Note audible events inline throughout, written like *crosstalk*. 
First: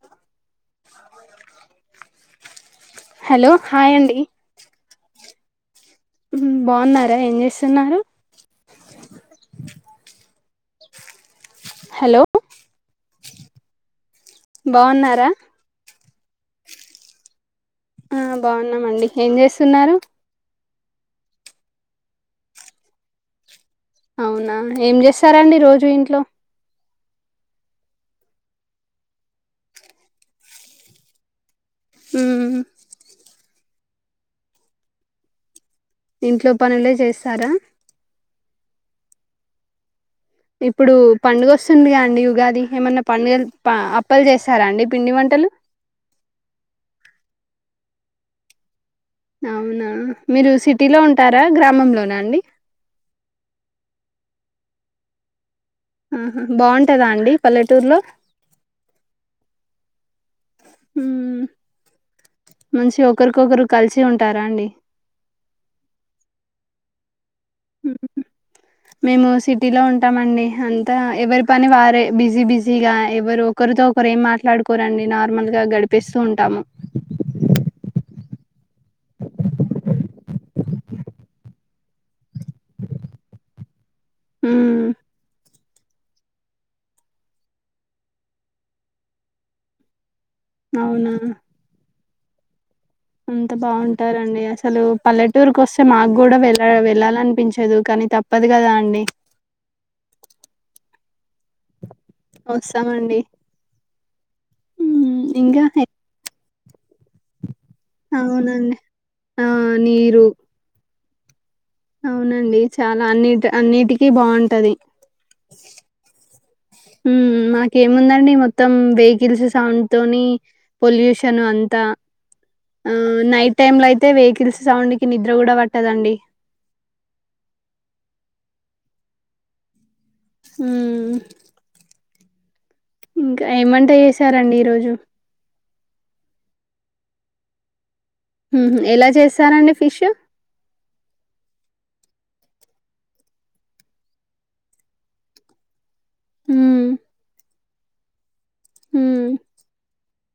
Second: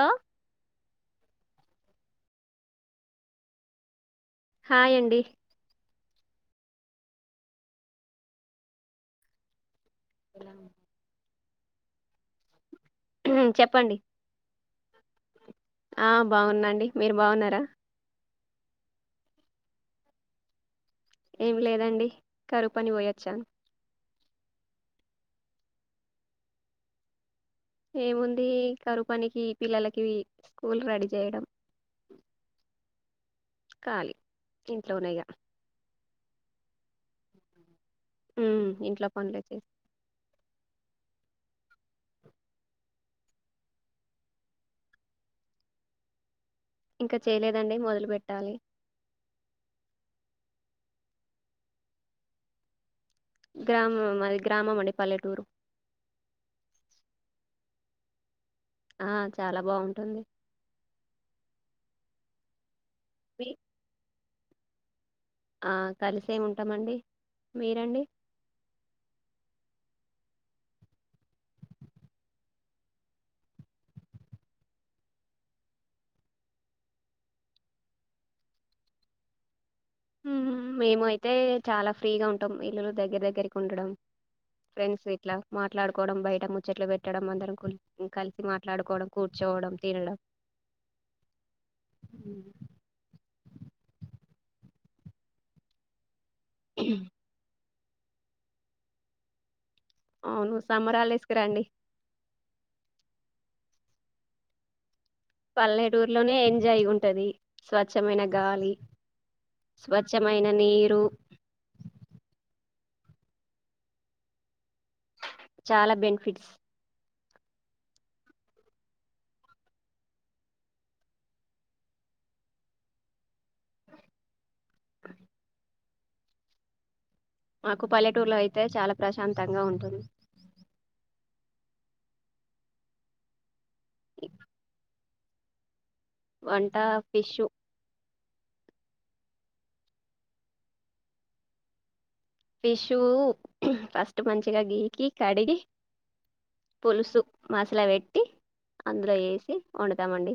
అన్న hello hi అండి hi అండి బాగున్నారా ఏం చేస్తున్నారు అ హలో మ్మ్ చెప్పండి బావున్నారా ఆ బాగున్నాండి మీరు బాగున్నారా ఆ బాగున్నామండి ఏం చేస్తున్నారు ఏమి లేదండి కరువుపని పోయొచ్చాను అవునా ఏం చేస్తారండి రోజు ఇంట్లో ఏముంది కరువు పనికి పిల్లలకి స్కూల్ రెడీ చేయడం మ్మ్ కాలీ ఇంట్లో నేగా ఇంట్లో పనులే చేస్తారా మ్మ్ ఇంట్లో పనులే చేసి ఇప్పుడు పండుగ వస్తుందిగా అండి ఉగాది ఏమన్నా పనిచే అప్పలు చేస్తారా అండి పిండి వంటలు ఇంకా చేయలేదండి మొదలు పెట్టాలి అవునా మీరు సిటీలో ఉంటారా గ్రామంలోనా అండి గ్రామం మాది గ్రామం అండి పల్లెటూరు ఆహా బాగుంటదా అండి పల్లెటూరులో ఆ చాలా బాగుంటుంది మ్మ్ మంచిగా మీ ఒకరికొకరు కలిసి ఉంట్ ఆ రండి ఆ కలిసే వుంటామండి మీరండి సిటిలో ఉంటామండి ఇంకా ఎవరి పని వారే బిజీ బిజీగా ఎవరు ఒకరితో ఒకరు ఏం మాట్లాడుకోరండి నార్మల్గా గడిపిస్తూ ఉంటాము మేము అయితే చాలా ఫ్రీగా ఉంటాం ఇల్లులు దగ్గర దగ్గరకి ఉండడం హ్మ్ ఫ్రెండ్స్ ఇట్లా మాట్లాడుకోవడం బయట ముచ్చట్లు పెట్టడం అందరం కలిసి మాట్లాడుకోవడం కూర్చోవడం తినడం అవునా మ్ అంత బాగుంటారండి అసలు పల్లెటూరుకి వస్తే మా కూడా వెళ్ళ వెళ్ళాలనిపించదు కానీ తప్పదు కదా అండి అవును సమ్మర్ హాలిడేస్ కి రండి వస్తామండి ఇంకా పల్లెటూరులోనే ఎంజాయ్ జయిం టది స్వచ్ఛమైన గాలి అవునండి ఆ నీరు స్వచ్ఛమైన నీరు అవునండి చాలా అన్నిటి అన్నిటికీ బావుంటది చాలా బెనిఫిట్స్ ఉమ్ మాకేముందండి మొత్తం వెహికల్స్ సౌండ్ తోని పొల్యూషన్ అంతా ఆ నైట్ టైమ్ లో అయితే వెహికల్స్ సౌండ్ కి నిద్ర కూడా పట్టదండి మాకు పల్లెటూర్లో అయితే చాలా ప్రశాంతంగా ఉంటుంది ఊ ఇంకా ఏం వంట చేశారండి ఈరోజు వంట ఫిష్షు ఊహూ ఎలా చేస్తారండి ఫిష్షు ఫిష్షు ఫస్ట్ మంచిగా గీకి కడిగి మ్మ్ పులుసు మస్ల వెట్టి అందులో మ్మ్ ఏసి వండు టామండి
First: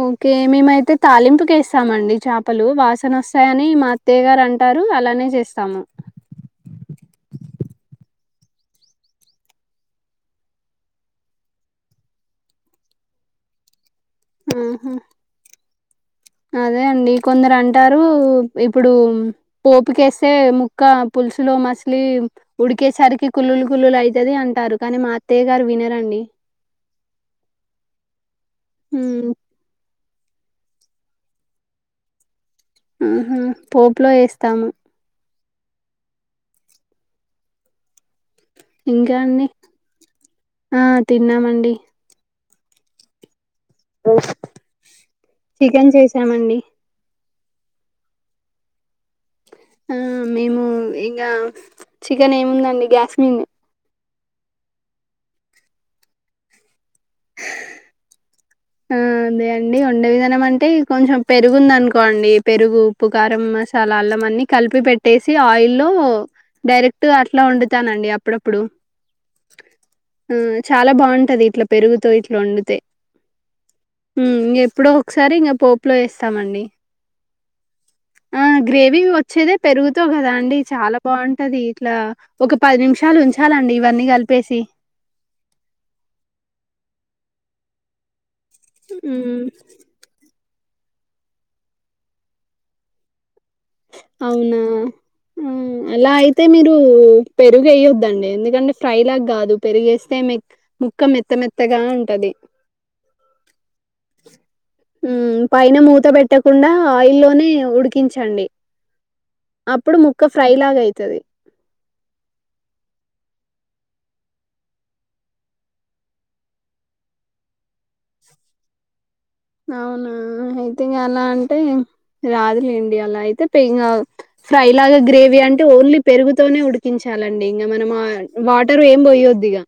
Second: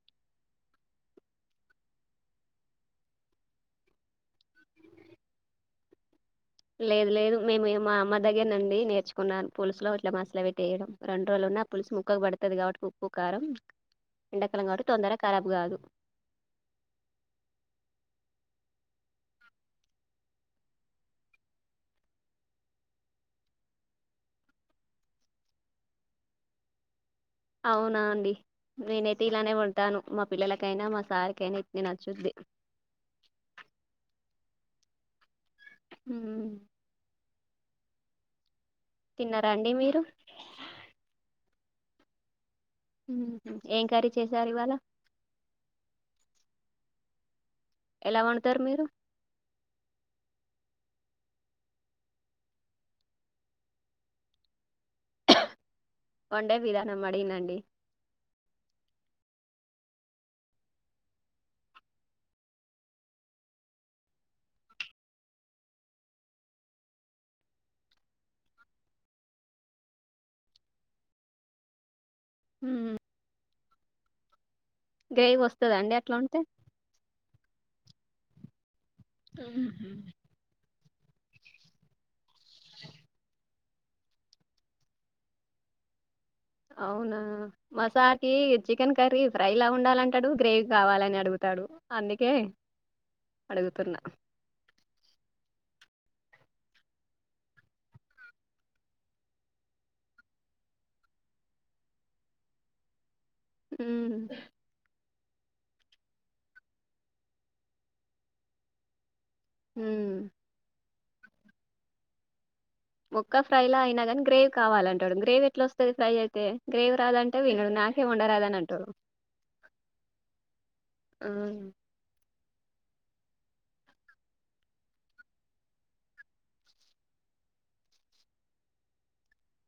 ఓకే మేమైతే తాలింపుకేస్తామండి చేపలు వాసనొస్తాయని మా అత్తయ్య గారు అంటారు అలానే చేస్తాము లేదు లేదు మేము ఇగ మా అమ్మ దగ్గర నుండి నేర్చుకున్నాను పులుసులో అట్లా మసలు పెట్టేయడం రెండు రోజులు ఉన్నా పులుసు ముక్కకు పడుతుది కాబట్టి ఉప్పు కారం ఎండాకాలం కాబట్టి ఆహా తొందరగా ఖరాబ్ గాదు అదే అండి కొందరు అంటారు ఇప్పుడు పోపుకేస్తే ముక్క పులుసులో మసిలి ఉడికేసరికి కుళ్లులు కుళ్లులు ఐతుది అంటారు కానీ మా అత్తయ్య గారు వినరండి అవునా అండి నేనైతే మ్మ్ ఇలానే ఉంటాను మా పిల్లలకైనా మా సారు కైనా ఇట్నే నచ్చుద్ది ఊహూ పోపులో ఏస్తాము ఊహూ ఇంకా అండి తిన్నారా మీరు ఆ తిన్నామండి ఊ ఓస్ చికెన్ చేసామండి ఎలా వండుతారు మీరు ఉమ్ మేము ఇగ చికెన్ ఏముందండి గ్యాస్మిన్ వండే విధానం అడిగినా అండి ఊ అదే అండి వండే విధానం అంటే కొంచెం పెరుగుంది అనుకోండి పెరుగు ఉప్పు కారం మసాలా అల్లం అన్నీ కలిపి పెట్టేసి ఆయిల్లో డైరెక్ట్ అట్లా వండుతానండి అప్పుడప్పుడు ఊ చాలా బావుంటది ఇట్లా పెరుగుతో ఇట్ల్ ట్లొండుతే ఇంక ఎప్పుడో ఒకసారి గ్రేవీ ఇంకా వస్తదా పోపులో అండి అట్లా వండితే వేస్తామండి ఆ గ్రేవీ వచ్చేదే పెరుగుత కదా అండి చాలా బాగుంటది ఇట్లా ఒక పది నిమిషాలు ఉంచాలండి ఇవన్నీ కలిపేసి అవునా మసాల ఈ చికెన్ కర్రీ మ్మ్ ఫ్రై లా ఉండాలంటాడు గ్రేవీ కావాలని అడుగుతాడు అందుకే అడుగుతున్నా అవునా ఆ అలా అయితే మీరు పెరుగుయొద్దండి ఎందుకంటే ఫ్రై లాగా కాదు పెరుగు వేస్తే ముక్క మెత్త మెత్తగా ఉంటది ఉమ్ ఉమ్ పైన మూత పెట్టకుండా ఆయిల్లోనే ఉడికించండి. అప్పుడు హ్మ్ ముక్క ఫ్రై లాగ అయిత్ తదే ఒక్క ఫ్రై లో అయినా కాగాని గ్రేవ్ కావాలంటాడు గ్రేవీ ఎట్లా వస్తుంది ఫ్రై అయితే గ్రేవ్ రాదంటే వీడు నాకే వండరాదని అంటడు. అవునా అయితే అలా ఆ అంటే రాదులేండి అలా అయితే పే ఇంగ ఫ్రై లాగా గ్రేవీ అంటే ఓన్లీ పెరుగుతోనే ఉడికించాలండి ఇంగ మనం వాటర్ ఏం పోయద్దు ఇగ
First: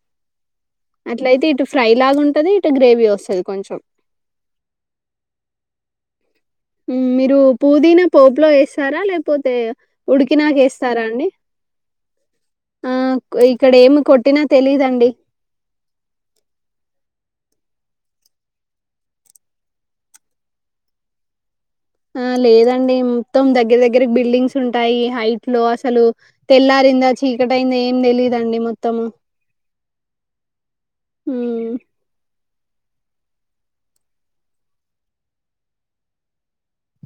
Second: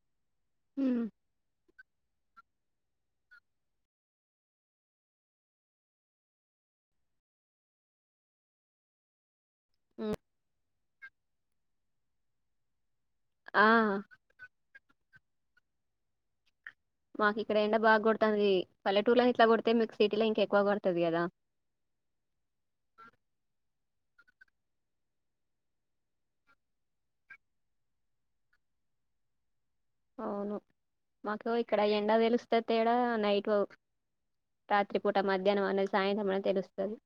హ్మ్ అట్లా అయితే ఇటు ఫ్రై లాగా ఉంటది ఇటు గ్రేవీ వస్తది కొంచెం మీరు పుదీనా పోపులో వేస్తారా లేక్ పోతే ఉడికినాకేస్త సారా అండి ఆ క్ ఆ ఇక్కడ ఏమి కొట్టినా తెలీదన్ అండి మాకు ఇక్కడ ఎండ బాగా కొడుతంది. పల్లెటూరులో ఇట్లా కొడితే మీకు సిటీలో ఇంకా ఎక్కువ కొడుతుంది కదా ఆ లేదండి మొత్తం దగ్గర దగ్గ దగ్గర బిల్డింగ్స్ ఉంటాయి హైట్ లో అసలు తెల్లారిందా చీకటి అయింద ఏం తేలిదండి మొత్తము అవును మాకు హ్మ్. ఇక్కడ ఎండ తెలుస్తు కొత్త తేడా నైట్ రాత్రి పూట మధ్యాహ్నం అనేది సాయంత్రం అనీ తెలుస్తది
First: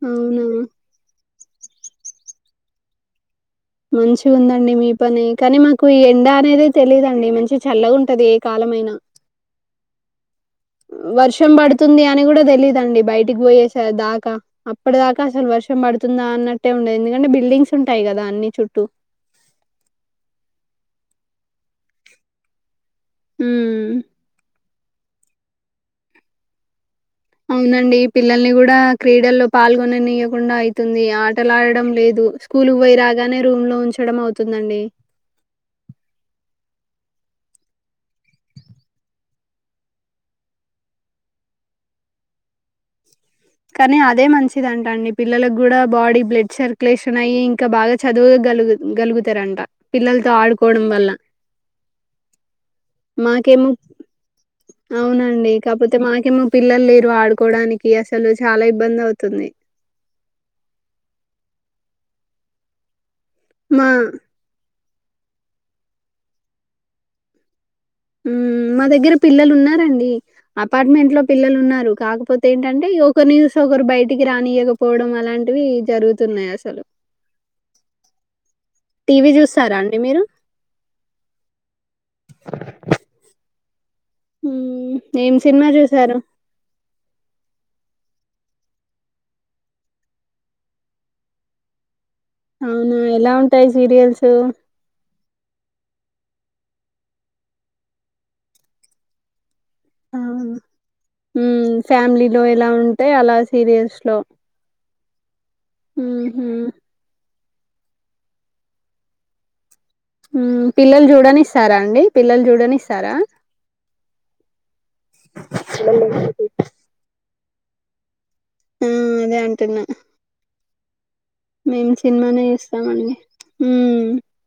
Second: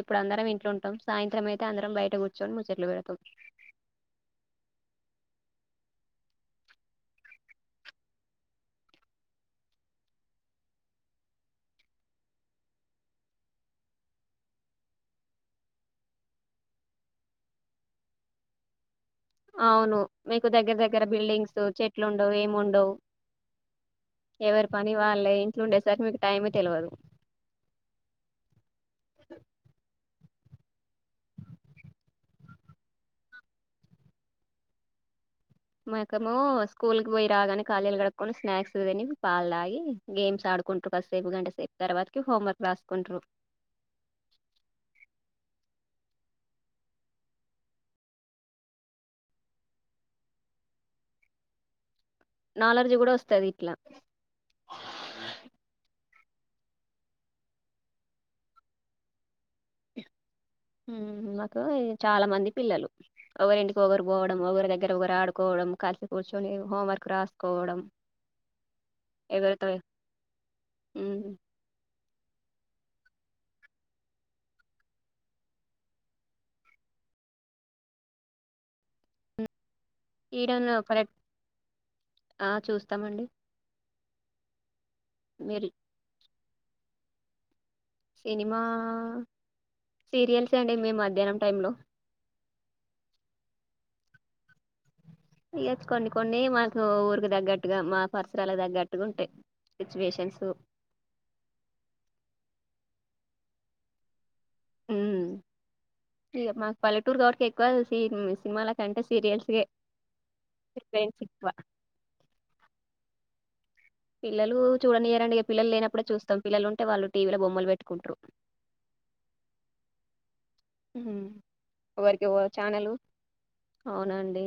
ఇప్పుడు అవునా! అందరం ఇంట్ల ఉంటాం సాయంత్ సాయంత్రం అందరం బయట కూర్చొని ముచ్చట్లు పెడతాం. మంచిగ ఉందండి మీ పనే కానీ మాకు ఈ ఎండ అనేది తెలిదండి మంచి చల్లగా ఉంటది ఏ కాలమైనా వర్షం పడుతుంది అని కూడా తెలీదండి బయటికి పోయేస దాకా అప్పటి దాకా అసలు వర్షం పడుతుందా అన్నట్టే ఉండదు ఎందుకంటే బిల్డింగ్స్ ఉంటాయి కదా అన్ని చుట్టూ అవును మీకు దగ్గర దగ్గర బిల్డింగ్స్ చెట్లు ఉండవు ఏమి ఉండవు. హ్మ్ ఎవరి పని వాళ్ళ ఇంట్లో ఉండేసరికి మీకు టైం తెలవదు. అవునండి పిల్లల్ని కూడా క్రీడల్లో పాల్గొననియం కుండా అవుతుంది ఆటలా ఆడడం లేదు స్కూల్ పోయి రాగానే రూమ్ లో ఉంచడం అవుతుందండి. మకము స్కూల్ కి పోయి రాగానే కాల్చేయిలు కడుక్కొని స్నాక్స్ దీని పాలు తాగి గేమ్స్ ఆడుకుంట్రూ కాసేపు గంట సేపు తర్వాతకి హోమ్వర్క్ రాసుకుంట్రూ కానీ అదే మంచిదంట అండి పిల్లలకు కూడా బాడీ బ్లడ్ సర్క్యులేషన్ అయ్యి ఇంకా బాగా చదువగలుగు గలుగుతారంట పిల్లలతో ఆడుకోవడం వల్ల నాలెడ్జ్ కూడా వస్తది మాకేమో ఇట్లా అవునండి కాపోతే మాక మ పిల్లలు లేరు ఆడుకోవడానికి అస్ చలు చాలా ఇబ్బంది అవుతుంది. నాకు చాలా మంది పిల్లలు ఒకవరింటికి మా ఒకరు పోవడం ఒకరి దగ్గ దగ్గర ఒకరు ఆడుకోవడం కలిసి కూర్చొని హోంవర్క్ రాసుకోవడం మా దగ్గర పిల్లలు ఎవరితో ఉన్నారండి అపార్ట్మెంట్ లో ఉమ్, పిల్లలు ఉన్నారు కాకపో కాకపోతే ఏంటంటే ఒకరి యూస్ ఒకరు బయటికి రానియకపోవడం అలాంటివి జరుగుతున్నాయి అసలు టీవీ చూస్తారాండి ఈ రెన్న ప ఆ చూస్తామండి హ ఏం మీరు సినిమా చూసారు సినిమా సీరియల్స్ అండి మేము మధ్యాహ్నం టైంలో అవునా ఎలా ఉంటాయి సీరియల్స్ ఇచ్చుకోండి కొన్ని మనకు ఊరికి తగ్గట్టుగా మా పరిసరాలకు తగ్గట్టుగా ఉంటాయి సిచ్యువేషన్స్ మ్ ఫ్యామిలీలో ఎలా ఉ అంటే అలా సీరియల్స్ లో మ్ అమ్మా పల్లెటూర్ కా *unintelligible* సినిమాల కంటే సీరియల్స్గా మ్ పిల్లలు చూడని ఇస్తారా అండి పిల్లలు చూడనిస్తారా పిల్లలు చూడనియారండి పిల్లలు లేనపుడే చూస్తాం పిల్లలుంటే వాళ్ళు టీల బొమ్మలు పెట్టుకుంట్రు మ్ అదే అంటున్న ఉమ్ మేము ఎవరికి ఓ సినిమానే ఛానలు ఇస్తామండి మ్ అవునండి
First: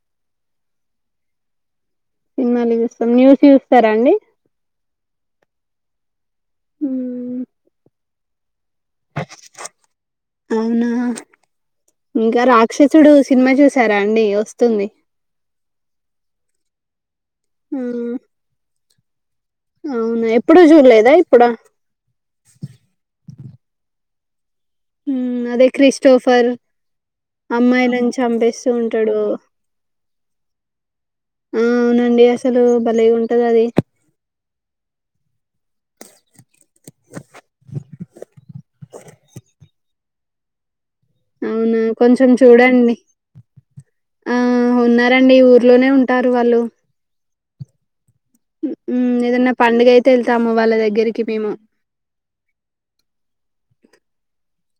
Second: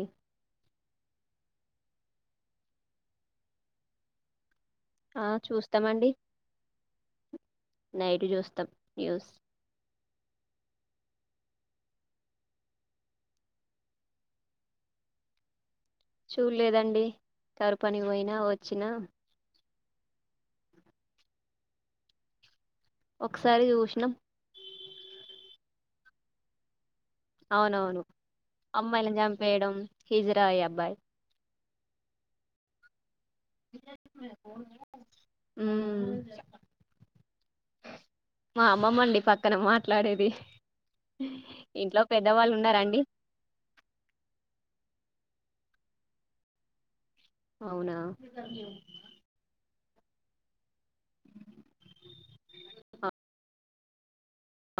సినిమాలు చూస్తాం న్యూస్ చూస్తారా అండి ఆ చూస్తామండి మ్ నైట్ చూస్తాం న్యూస్ అవునా ఇంకా రాక్షసుడు సినిమా చూసారా అండి వస్తుంది చూలేదండి ఆ! తరు పని పోయినా వచ్చిన అవునా ఎప్పుడుూ చూడలేదా ఇప్పుడు ఒకసారి చూసినాం అదే క్రిస్టోఫర్ అవునవును అమ్మాయిలను చంపేస్తూ ఉంటాడు. అమ్మాయిలను చంపేయడం హిజరాయ అబ్బాయి ఆ అవునండి అసలు బలే ఉంట అదే మా అమ్మమ్మండి పక్కన మాట్లాడేది అవునా ఇంట్లో కొంచెం పెద్దవాళ్ళు చూడండి ఉన్నారండి ఆ ఉన్నా రండి ఊర్లోనే ఉంటారు వాళ్ళు అవునా ఉ ఎదన్న పండుగయితే వెళ్తాము వాళ్ళ దగ్గరికి దగ్గరికి మేము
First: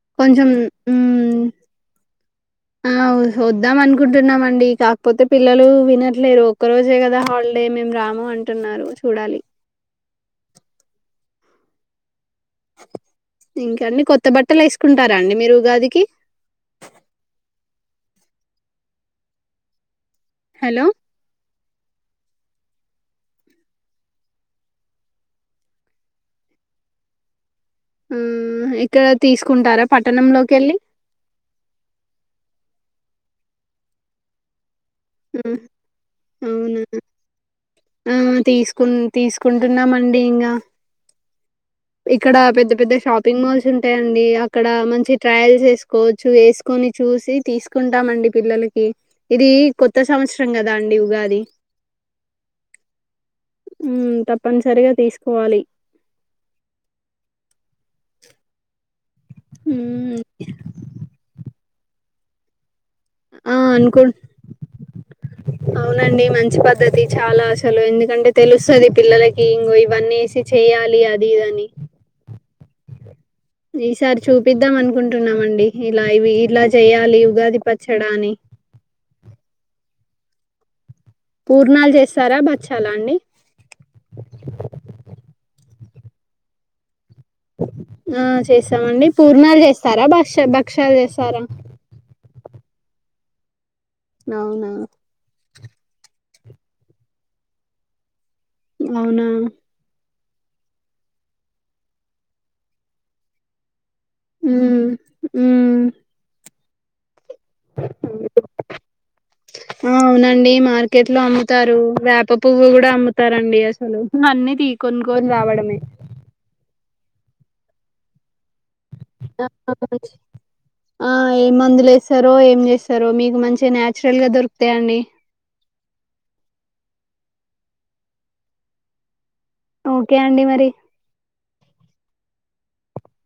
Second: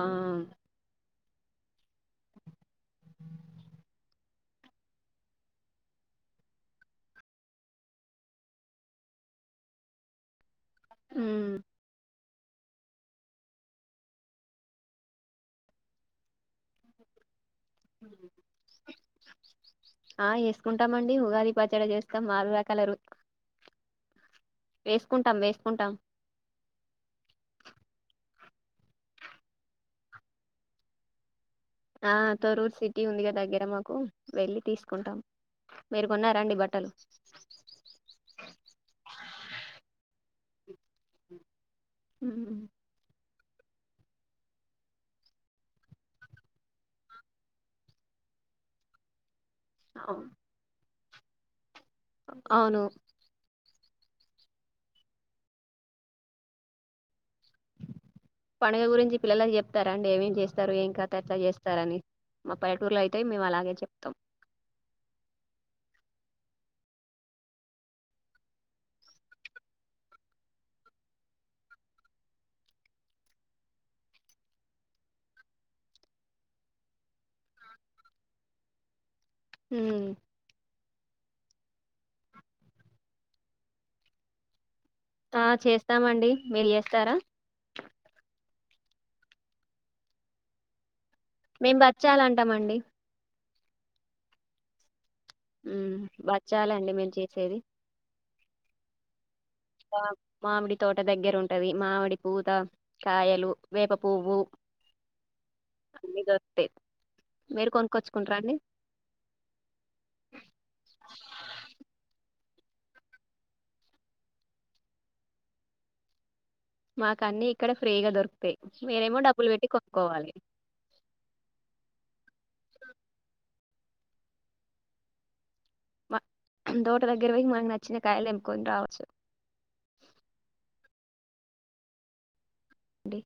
ఆ కొంచం ఉ ఆ వద్దాం అనుకుంటున్నామండి. కాకపోతే పిల్లలు వినట్లేరు ఒక్క రోజే కదా హాలిడే మేము రాము అంటున్నారు. చూడాలి ఆ ఇంకాండి కొత్త బట్టలు వేసుకుంటారా అండి మీరు ఉగాదికి ఉ *inaudible* ఆ హలో వేసుకుంటామండి ఉగాది పచ్చడ చేస్తాం ఆరు రకాల రు వేసుకుంటాం వేసుకుంటాం ఆ ఇక్కడ తీసుకుంటారా పట్టణంలోకి వెళ్ళి ఆ తొరూర్ సిటీ ఉందిగా దగ్గర మాకు వెళ్ళి తీసు కుంటాం ఉమ్, మీరు కొన్నారండి అవునా బట్టలు ఆ తీసుకు తీసుకుంటున్నామండి ఇంగా హ *unintelligible* ఇక్కడ పెద్ద పెద్ద షాప్ షాపింగ్ మాల్స్ ఉంటాయండి అక్కడ మంచి ట్రయల్స్ వేసుకోవచ్చు వేసుకొని చూసి తీసుకుంటామండి పిల్లలకి ఇది కొత్త అవును సంవత్సరం గదా అండి ఉగాది అవును ఉ తప్పనిసరిగా తీసుకోవాలి పండగ గురించి పిల్లలకి చెప్తార అండి ఉమ్, ఎం ఎం చేస్తారు ఏం కథ ఎట్ల జేస్ స్తారాని ముప్పయిక్ *unintelligible* సుతి అయితే మేము ఆ అలాగే అనుకు చెప్తాం అవునండి మంచి పద్ద్దతి చాలా అసలు ఎందుకంటే తెలుస్తది పిల్లలకి ఇంగొ ఇవన్నీ ఏసి చెయాలి అది ఇదని ఈసారి చూపిద్దాం అనుకుంటున్నామండి ఇలా ఇవి ఇలా చెయాలి ఉగాది పచ్చడా అని హు పూర్ణాలు చేస్తారా బచ్చాల అండి ఆ చేస్తామండి మీరు చేస్తారా ఆ చేస్తామండి పూర్ణలు జేస్తారా భక్ష బక్షల్ జెస్ మేం బచ్చాలన్ తమండి అవునా ఉమ్ బచ్చాలండి మేము చేసేది అవునా మాకు మామిడి తోట దగ్గర ఉంటది మామిడి పూత కాయలు వేప పువ్వు ఉ ఉ తే ఆ అవునండి మార్కెట్ లో అమ్ముతారు వేప పువ్వు కూడా అమ్ముతారండి అసలు అన్ని తీ కొనుక్కొని రావడమే మాక అన్నీ ఇక్కడ ఫ్రీగా దొరుకుతాయి మీరేమో డబ్బులు పెట్టి కొనుక్కోవాలి ఆ ఏ మందు లేస్తారో ఏం చేస్తారో మీకు మంచి తే నచురల్ గా దొరుకుతాయి అండి మ తోట దగ్గరకి వోయి మనకి నచ్చిన కాయలు తెంప్కొని రావచ్చు ఓకే అండి మరి అండి